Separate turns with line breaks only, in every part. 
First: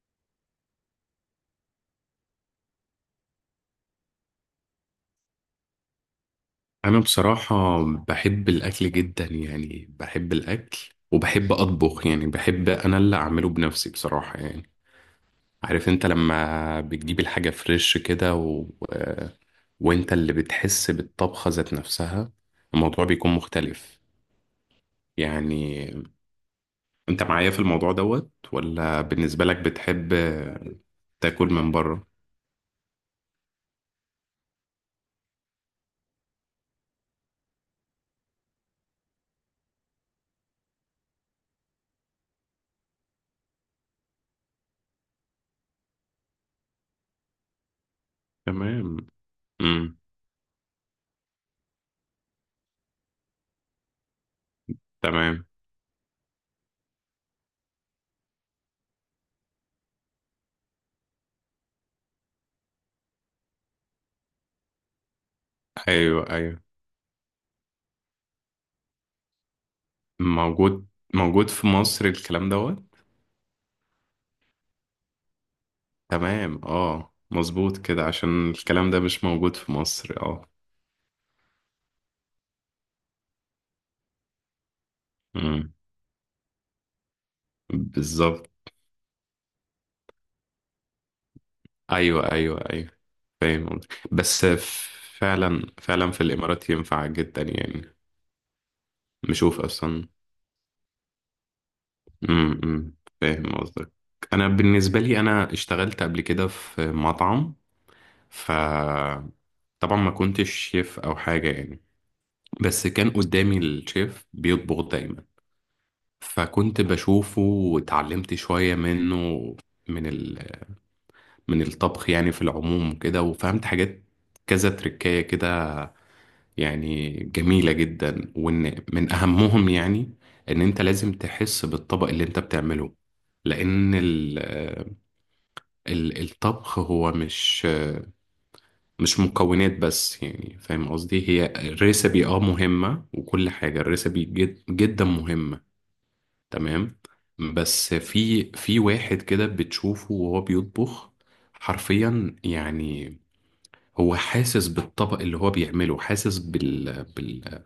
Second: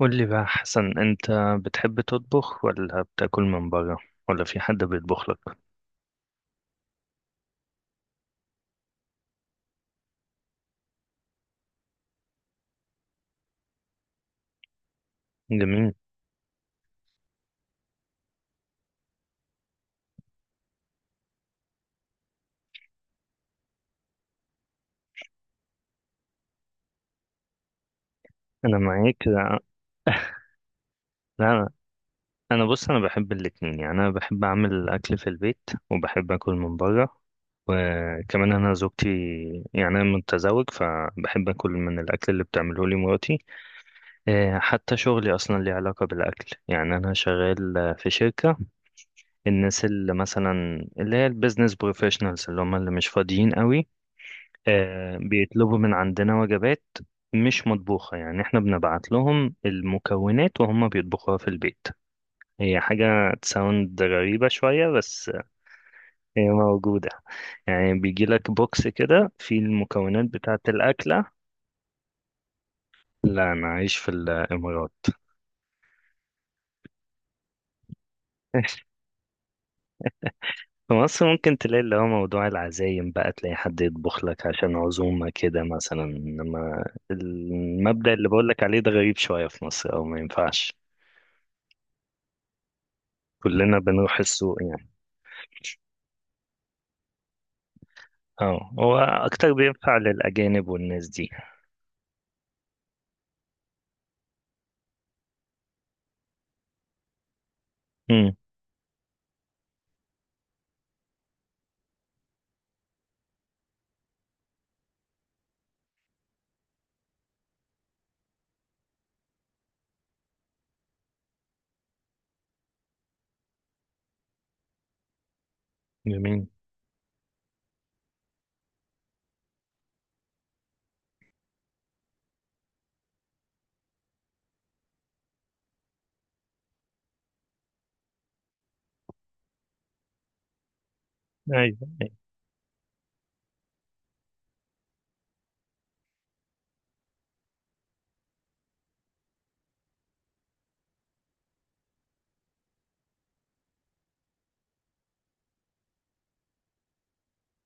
قول لي بقى حسن، انت بتحب تطبخ ولا بتاكل من بره ولا في حد بيطبخ لك؟
انا بصراحة بحب الاكل جدا، يعني بحب الاكل وبحب اطبخ، يعني بحب انا اللي اعمله بنفسي بصراحة يعني. عارف
جميل.
انت لما بتجيب الحاجة فريش كده وانت اللي بتحس بالطبخة ذات نفسها، الموضوع بيكون مختلف. يعني انت معايا في الموضوع دوت،
انا
ولا
معاك.
بالنسبة لك
لا،
بتحب تاكل
لا،
من بره؟
انا بص انا بحب الاتنين، يعني انا بحب اعمل الاكل في البيت وبحب اكل من بره. وكمان انا زوجتي، يعني انا متزوج، فبحب اكل من الاكل اللي بتعمله لي مراتي. حتى شغلي اصلا ليه علاقه بالاكل، يعني انا شغال في شركه.
تمام.
الناس
امم.
اللي مثلا اللي هي البيزنس بروفيشنالز اللي هم اللي مش فاضيين قوي،
تمام.
بيطلبوا من عندنا وجبات مش مطبوخة. يعني احنا بنبعت لهم المكونات وهم بيطبخوها في البيت. هي حاجة تساوند غريبة شوية، بس
ايوه
هي
ايوه.
موجودة. يعني بيجيلك بوكس كده فيه المكونات بتاعة
موجود،
الأكلة.
موجود في مصر الكلام دوت.
لا، أنا عايش في الإمارات.
تمام، اه مظبوط كده، عشان الكلام ده مش موجود في مصر، اه.
في مصر ممكن تلاقي اللي هو موضوع العزايم بقى، تلاقي حد يطبخ لك عشان عزومة كده
امم.
مثلا، إنما المبدأ اللي بقولك
بالظبط.
عليه ده غريب شوية في مصر أو ما ينفعش.
ايوه ايوه ايوه، فاهم
كلنا
قصدك.
بنروح
بس
السوق يعني.
فعلا فعلا في الامارات ينفع جدا يعني.
اه، هو اكتر
نشوف
بينفع
اصلا.
للاجانب والناس دي.
امم، أمم، فاهم قصدك. انا بالنسبه لي، انا اشتغلت قبل كده في مطعم.
امم.
ف طبعا ما كنتش شيف او حاجه يعني، بس كان قدامي الشيف بيطبخ دايما، فكنت بشوفه واتعلمت شويه منه، من من الطبخ يعني في العموم كده، وفهمت حاجات كذا تركاية كده،
جميل.
يعني جميلة جدا. وان من اهمهم يعني، ان انت لازم تحس بالطبق اللي انت بتعمله، لان ال ال الطبخ هو مش مكونات بس، يعني فاهم قصدي، هي
ايوه. أيوة.
الريسبي اه مهمة، وكل حاجة الريسبي جد جدا مهمة. تمام. بس في واحد كده بتشوفه وهو بيطبخ، حرفيا يعني هو حاسس بالطبق اللي هو بيعمله، حاسس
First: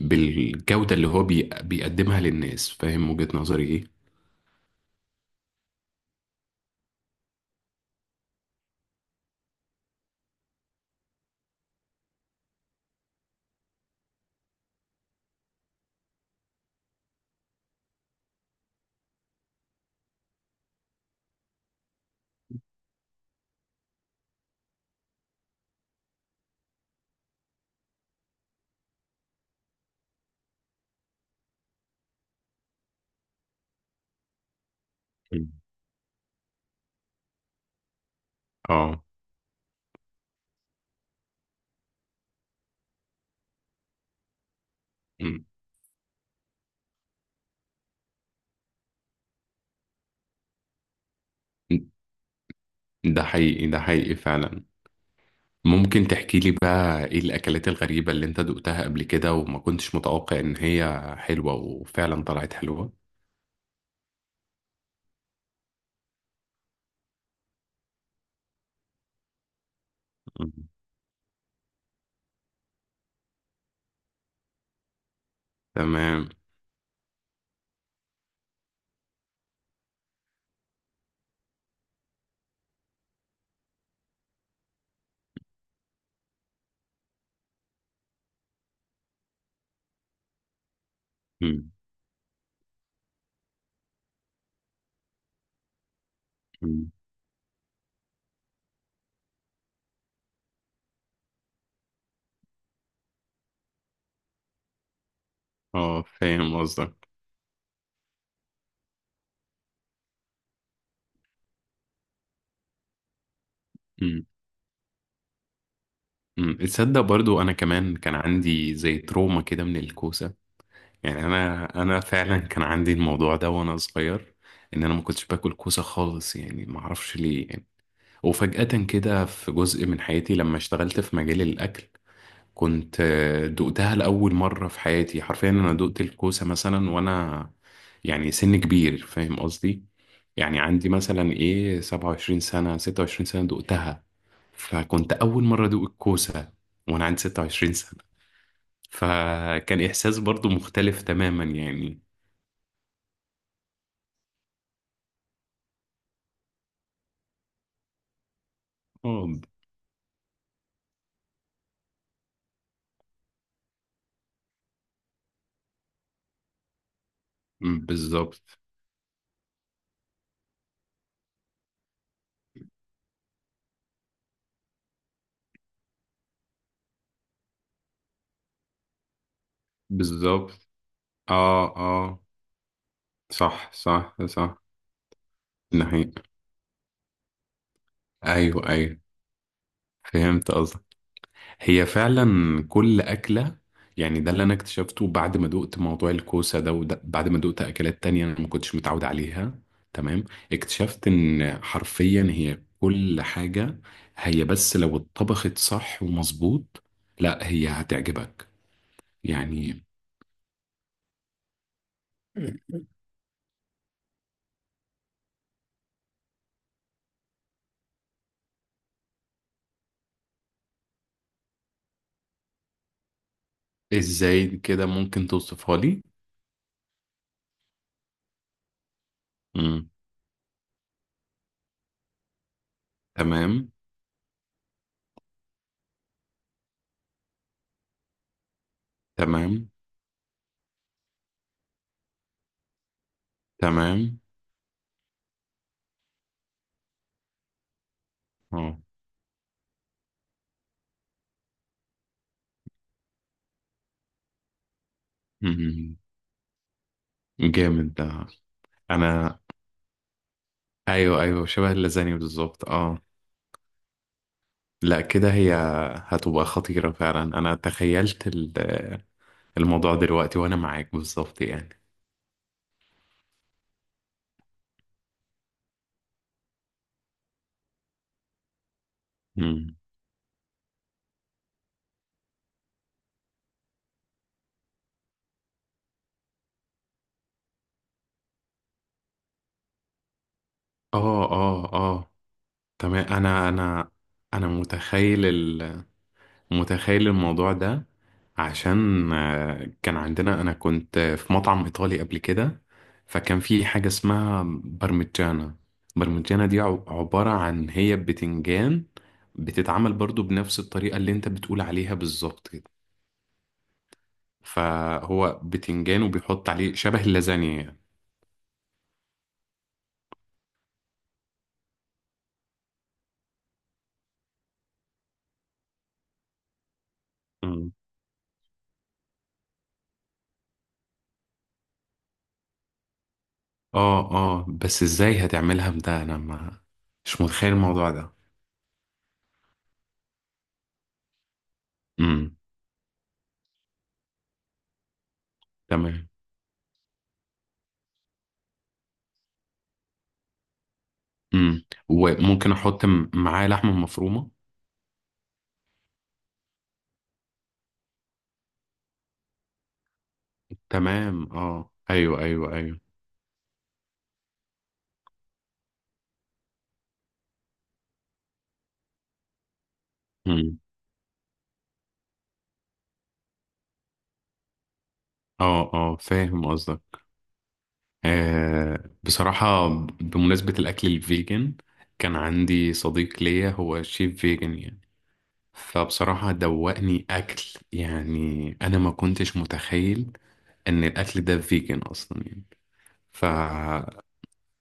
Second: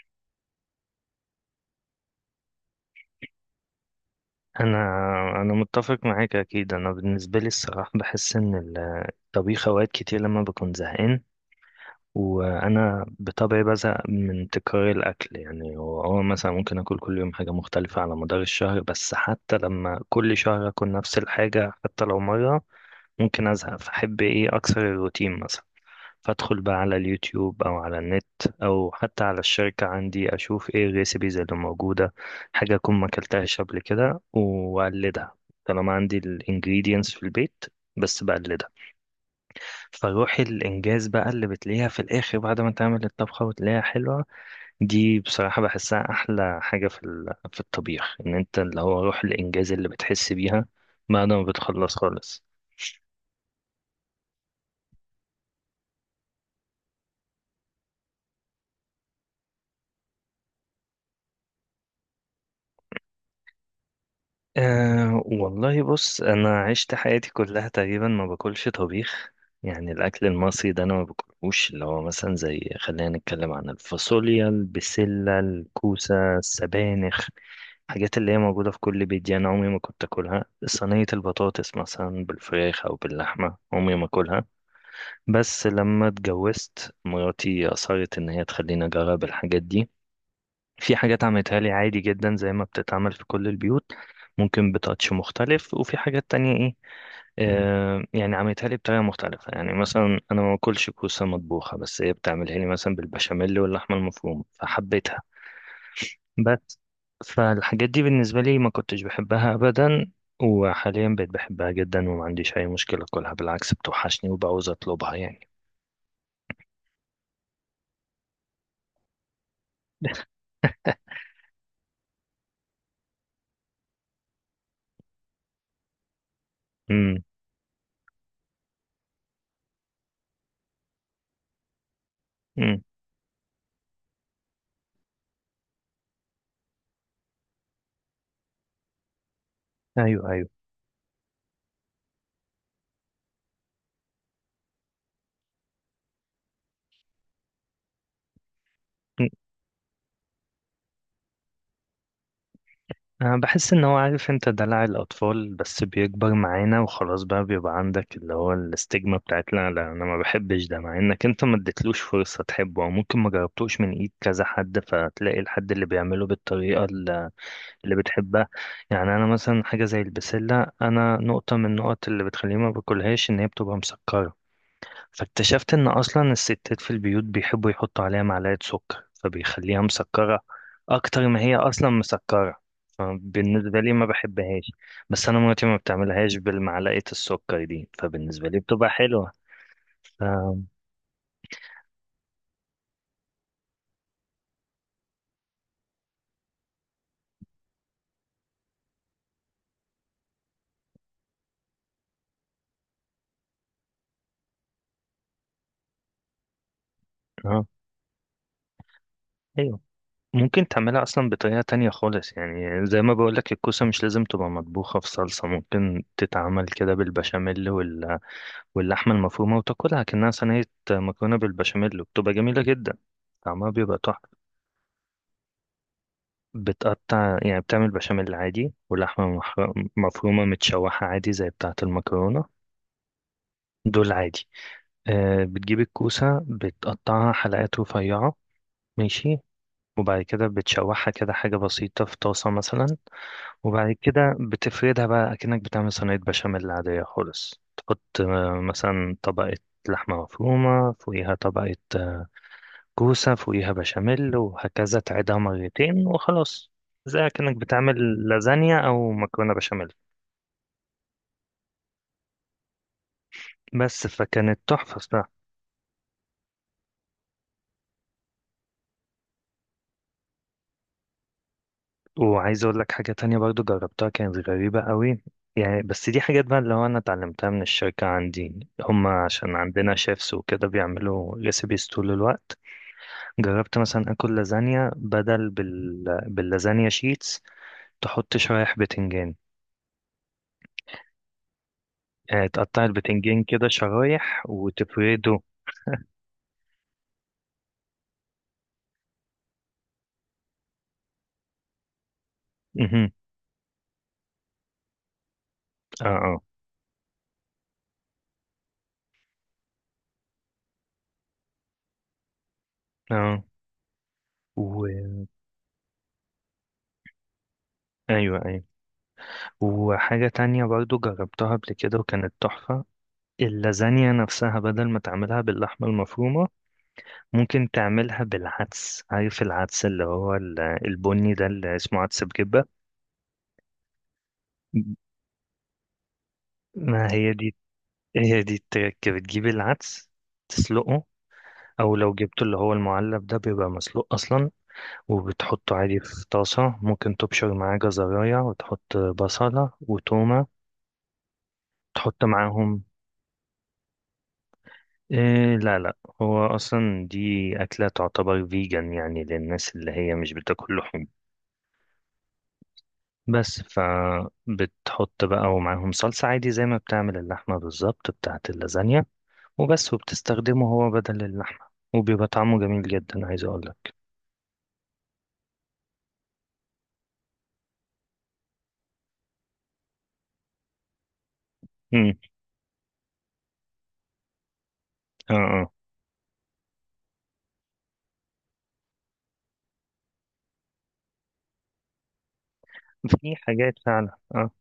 بالجودة اللي هو بيقدمها للناس. فاهم وجهة نظري ايه؟
انا انا متفق معاك اكيد. انا بالنسبه لي الصراحه بحس ان الطبيخ اوقات كتير لما بكون زهقان، وانا بطبعي بزهق من تكرار الاكل، يعني هو مثلا ممكن اكل كل يوم حاجه مختلفه على مدار الشهر، بس حتى لما كل شهر اكل نفس الحاجه حتى لو مره ممكن ازهق. فاحب ايه، اكسر الروتين مثلا. فادخل بقى على اليوتيوب او على النت او حتى على الشركة عندي، اشوف ايه الريسيبيز اللي موجودة، حاجة اكون ما اكلتهاش قبل كده واقلدها.
مم.
طالما عندي الانجريدينتس في البيت بس بقلدها.
اه.
فروح الانجاز بقى اللي بتلاقيها في الاخر بعد ما تعمل الطبخة وتلاقيها حلوة، دي
مم.
بصراحة بحسها احلى حاجة في الطبيخ، ان انت اللي هو روح الانجاز اللي بتحس بيها بعد ما بتخلص خالص.
ده حقيقي، ده حقيقي فعلا. ممكن تحكي لي بقى ايه الأكلات الغريبة اللي انت دقتها قبل كده، وما كنتش متوقع ان هي حلوة، وفعلا طلعت حلوة؟
أه والله، بص، أنا عشت حياتي كلها تقريبا ما باكلش طبيخ. يعني الأكل
مم.
المصري ده أنا ما باكلهوش، اللي هو مثلا زي خلينا نتكلم عن الفاصوليا، البسلة،
تمام.
الكوسة، السبانخ، الحاجات اللي هي موجودة في كل بيت دي، أنا عمري ما كنت أكلها. صينية البطاطس مثلا بالفراخ أو باللحمة عمري ما أكلها. بس لما اتجوزت، مراتي أصرت إن هي تخليني أجرب الحاجات دي. في حاجات عملتها لي
مم.
عادي جدا زي ما بتتعمل في كل البيوت، ممكن بتاتش مختلف، وفي حاجات تانية ايه،
مم.
يعني عملتها لي بطريقة مختلفة. يعني مثلا انا ما باكلش كوسة مطبوخة، بس هي بتعملها لي مثلا بالبشاميل واللحمة المفرومة فحبيتها.
اه، فاهم
بس
قصدك.
فالحاجات دي بالنسبة لي ما كنتش بحبها ابدا، وحاليا بقيت بحبها جدا وما عنديش اي مشكلة اكلها، بالعكس
مم.
بتوحشني وبعوز اطلبها يعني.
مم. تصدق، برضو انا كمان كان عندي زي تروما كده من الكوسة. يعني انا فعلا كان عندي الموضوع ده وانا صغير، ان انا ما كنتش باكل كوسه خالص، يعني ما اعرفش
امم،
ليه يعني. وفجأة كده في جزء من حياتي لما اشتغلت في مجال الاكل،
امم،
كنت دقتها لاول مره في حياتي حرفيا، انا دقت الكوسه مثلا وانا يعني سن كبير، فاهم قصدي.
ايوه، ايوه.
يعني عندي مثلا ايه 27 سنه، 26 سنه دقتها، فكنت اول مره ادوق الكوسه وانا عندي 26 سنه، فكان احساس برضو مختلف تماما يعني.
أنا بحس إن هو، عارف أنت، دلع الأطفال بس بيكبر معانا وخلاص، بقى بيبقى عندك اللي هو الاستجمة
اه ب-
بتاعت لا لا أنا ما بحبش ده، مع إنك أنت ما اديتلوش فرصة تحبه، أو ممكن ما جربتوش من إيد كذا حد فتلاقي الحد اللي بيعمله بالطريقة اللي
بالظبط.
بتحبها. يعني أنا مثلا حاجة زي البسلة، أنا نقطة من النقط اللي بتخليني ما باكلهاش إن هي بتبقى مسكرة. فاكتشفت ان اصلا الستات في البيوت بيحبوا يحطوا عليها معلقة سكر فبيخليها مسكرة
بالظبط.
اكتر
اه
ما هي اصلا
اه.
مسكرة.
صح
فبالنسبة لي ما
صح صح.
بحبهاش. بس انا مراتي ما
نهي.
بتعملهاش بالمعلقة السكر دي، فبالنسبة لي
ايوه
بتبقى
ايوه،
حلوة. ف...
فهمت قصدك. هي فعلا كل اكله، يعني ده اللي انا اكتشفته بعد ما دقت موضوع الكوسه ده، وده بعد ما دقت اكلات تانية انا ما كنتش متعود عليها. تمام. اكتشفت ان حرفيا هي كل حاجه، هي بس لو اتطبخت صح ومظبوط، لا
اه،
هي هتعجبك
ايوه.
يعني.
ممكن تعملها اصلا بطريقة تانية خالص، يعني زي ما بقولك الكوسة مش لازم تبقى مطبوخة في صلصة. ممكن تتعمل كده بالبشاميل واللحمة المفرومة وتاكلها كأنها صينية مكرونة بالبشاميل، وبتبقى جميلة جدا، طعمها بيبقى تحفة.
ازاي كده ممكن توصفها
بتقطع، يعني بتعمل بشاميل عادي، ولحمة
لي؟
مفرومة متشوحة عادي زي بتاعة المكرونة،
تمام.
دول عادي. بتجيب الكوسة بتقطعها حلقات رفيعة، ماشي،
تمام.
وبعد كده بتشوحها كده حاجة بسيطة في طاسة مثلا، وبعد
تمام.
كده بتفردها بقى أكنك بتعمل صينية بشاميل عادية خالص. تحط
اه.
مثلا طبقة لحمة مفرومة، فوقيها طبقة كوسة، فوقيها بشاميل، وهكذا تعيدها
مم.
مرتين وخلاص. زي كأنك
جامد
بتعمل
ده.
لازانيا أو
انا،
مكرونة بشاميل.
ايوه ايوه، شبه اللازاني بالظبط اه.
بس فكانت تحفة
لا
صراحة.
كده هي هتبقى خطيرة فعلا، انا تخيلت الموضوع دلوقتي وانا معاك بالظبط يعني.
وعايز أقول لك حاجة تانية برضو جربتها كانت غريبة قوي، يعني بس دي حاجات بقى اللي هو أنا اتعلمتها من الشركة عندي، هما عشان
مم.
عندنا شيفs وكده بيعملوا ريسيبيز طول الوقت. جربت مثلا آكل لازانيا بدل باللازانيا شيتس، تحط شرايح بتنجان.
اه اه اه.
يعني تقطع
تمام.
البتنجان
انا
كده
انا
شرايح
انا متخيل،
وتفرده.
متخيل الموضوع ده، عشان كان عندنا، انا كنت في مطعم ايطالي قبل كده، فكان في حاجة اسمها برمجانا.
اه، اه،
برمجانا دي عبارة عن هي بتنجان، بتتعمل برضو بنفس الطريقة اللي انت بتقول عليها بالظبط كده،
اه. و...
فهو بتنجان وبيحط عليه شبه اللازانيا يعني.
ايوه، ايوه. وحاجة تانية برضو جربتها قبل كده وكانت تحفة، اللازانيا نفسها بدل ما تعملها باللحمة المفرومة ممكن
مم.
تعملها بالعدس. عارف العدس اللي هو البني ده اللي اسمه عدس بجبة.
اه اه، بس ازاي هتعملها ده؟ انا ما
ما
مش
هي
متخيل
دي
الموضوع ده.
هي دي التركة. بتجيب العدس تسلقه، او لو
امم.
جبته اللي هو المعلب ده بيبقى مسلوق اصلا، وبتحطه عادي
تمام.
في طاسة. ممكن تبشر معاه جزراية وتحط بصلة وتومة،
امم،
تحط
وممكن
معاهم،
احط معاه لحمة مفرومة؟
إيه، لا لا، هو أصلا دي أكلة تعتبر فيجن يعني، للناس اللي هي مش بتاكل لحوم.
تمام. اه ايوه ايوه ايوه.
بس فبتحط بقى، ومعاهم صلصة عادي زي ما بتعمل اللحمة بالظبط بتاعة اللازانيا، وبس.
مم.
وبتستخدمه هو بدل اللحمة وبيبقى طعمه جميل جدا، عايز أقولك.
اه اه، فاهم قصدك. آه بصراحة، بمناسبة الأكل الفيجن،
امم،
كان عندي صديق ليا هو شيف فيجن يعني.
اه، اه.
فبصراحة دوقني أكل، يعني أنا ما كنتش متخيل إن الأكل ده فيجن أصلا يعني.
في حاجات
ففي
فعلا، اه،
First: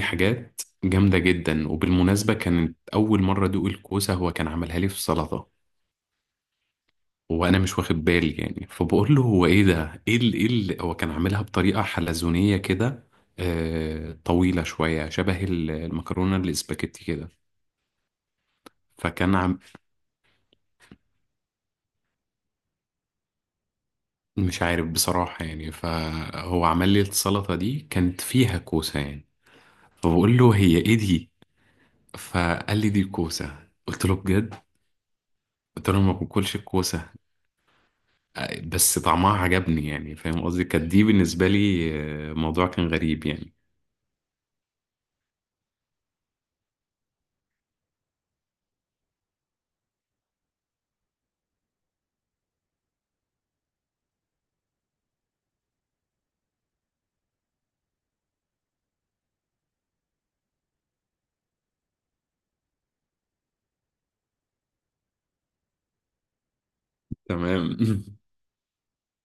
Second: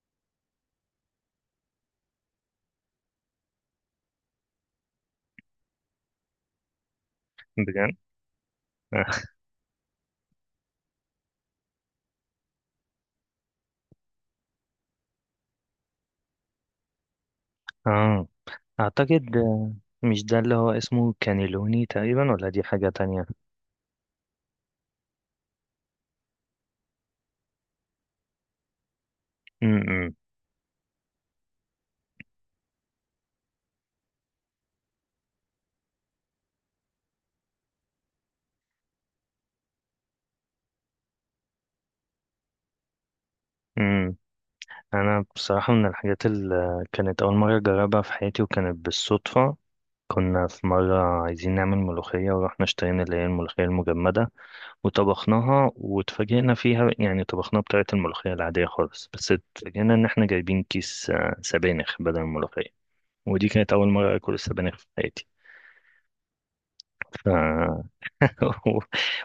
حاجات جامدة جدا. وبالمناسبة، كانت أول مرة أدوق الكوسة هو كان عملها لي في سلطة، وانا مش
بجد.
واخد بالي يعني،
اه،
فبقول له هو ايه ده، هو كان عاملها بطريقه حلزونيه كده، آه طويله شويه، شبه المكرونه الاسباجيتي كده.
آه. أعتقد
فكان عم
مش ده اللي هو اسمه كانيلوني تقريبا ولا دي حاجة تانية؟
مش عارف بصراحه يعني، فهو عمل لي السلطه دي كانت فيها كوسه يعني، فبقول له هي ايه دي، فقال لي دي كوسه، قلت له بجد، قلت له ما باكلش الكوسه، بس طعمها عجبني، يعني فاهم قصدي، كانت دي بالنسبه لي موضوع كان غريب يعني.
امم. انا بصراحة من الحاجات اللي كانت اول مرة اجربها في حياتي وكانت بالصدفة، كنا في مرة عايزين نعمل ملوخية ورحنا اشترينا اللي هي الملوخية المجمدة، وطبخناها واتفاجئنا فيها. يعني طبخناها بطريقة الملوخية العادية خالص، بس اتفاجئنا ان احنا جايبين كيس سبانخ بدل الملوخية. ودي كانت اول مرة اكل السبانخ في حياتي. ف...
تمام.
و-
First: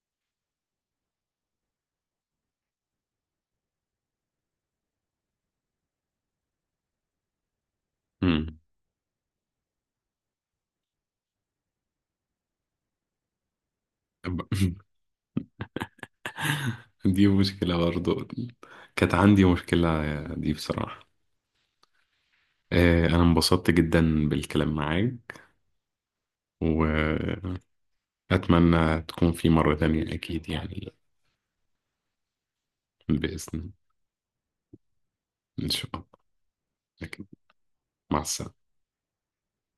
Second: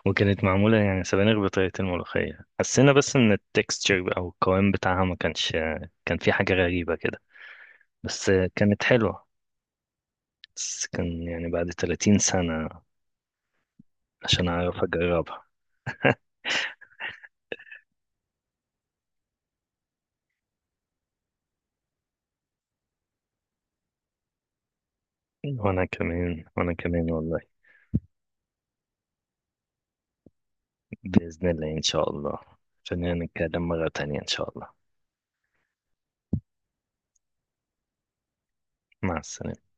وكانت معمولة يعني سبانخ بطريقة الملوخية. حسينا بس ان التكستشر او القوام بتاعها ما كانش، كان في حاجة غريبة كده، بس
مم.
كانت حلوة. بس كان يعني بعد 30 سنة عشان أعرف أجربها.
دي مشكلة برضو، كانت عندي مشكلة دي بصراحة. أنا انبسطت جدا بالكلام معاك.
وأنا كمان، وأنا كمان والله.
وأتمنى تكون في مرة تانية أكيد يعني.
بإذن الله إن شاء الله. خلينا نتكلم
بإذن،
مرة تانية إن شاء الله.
إن شاء الله أكيد. مع السلامة.
مع السلامة.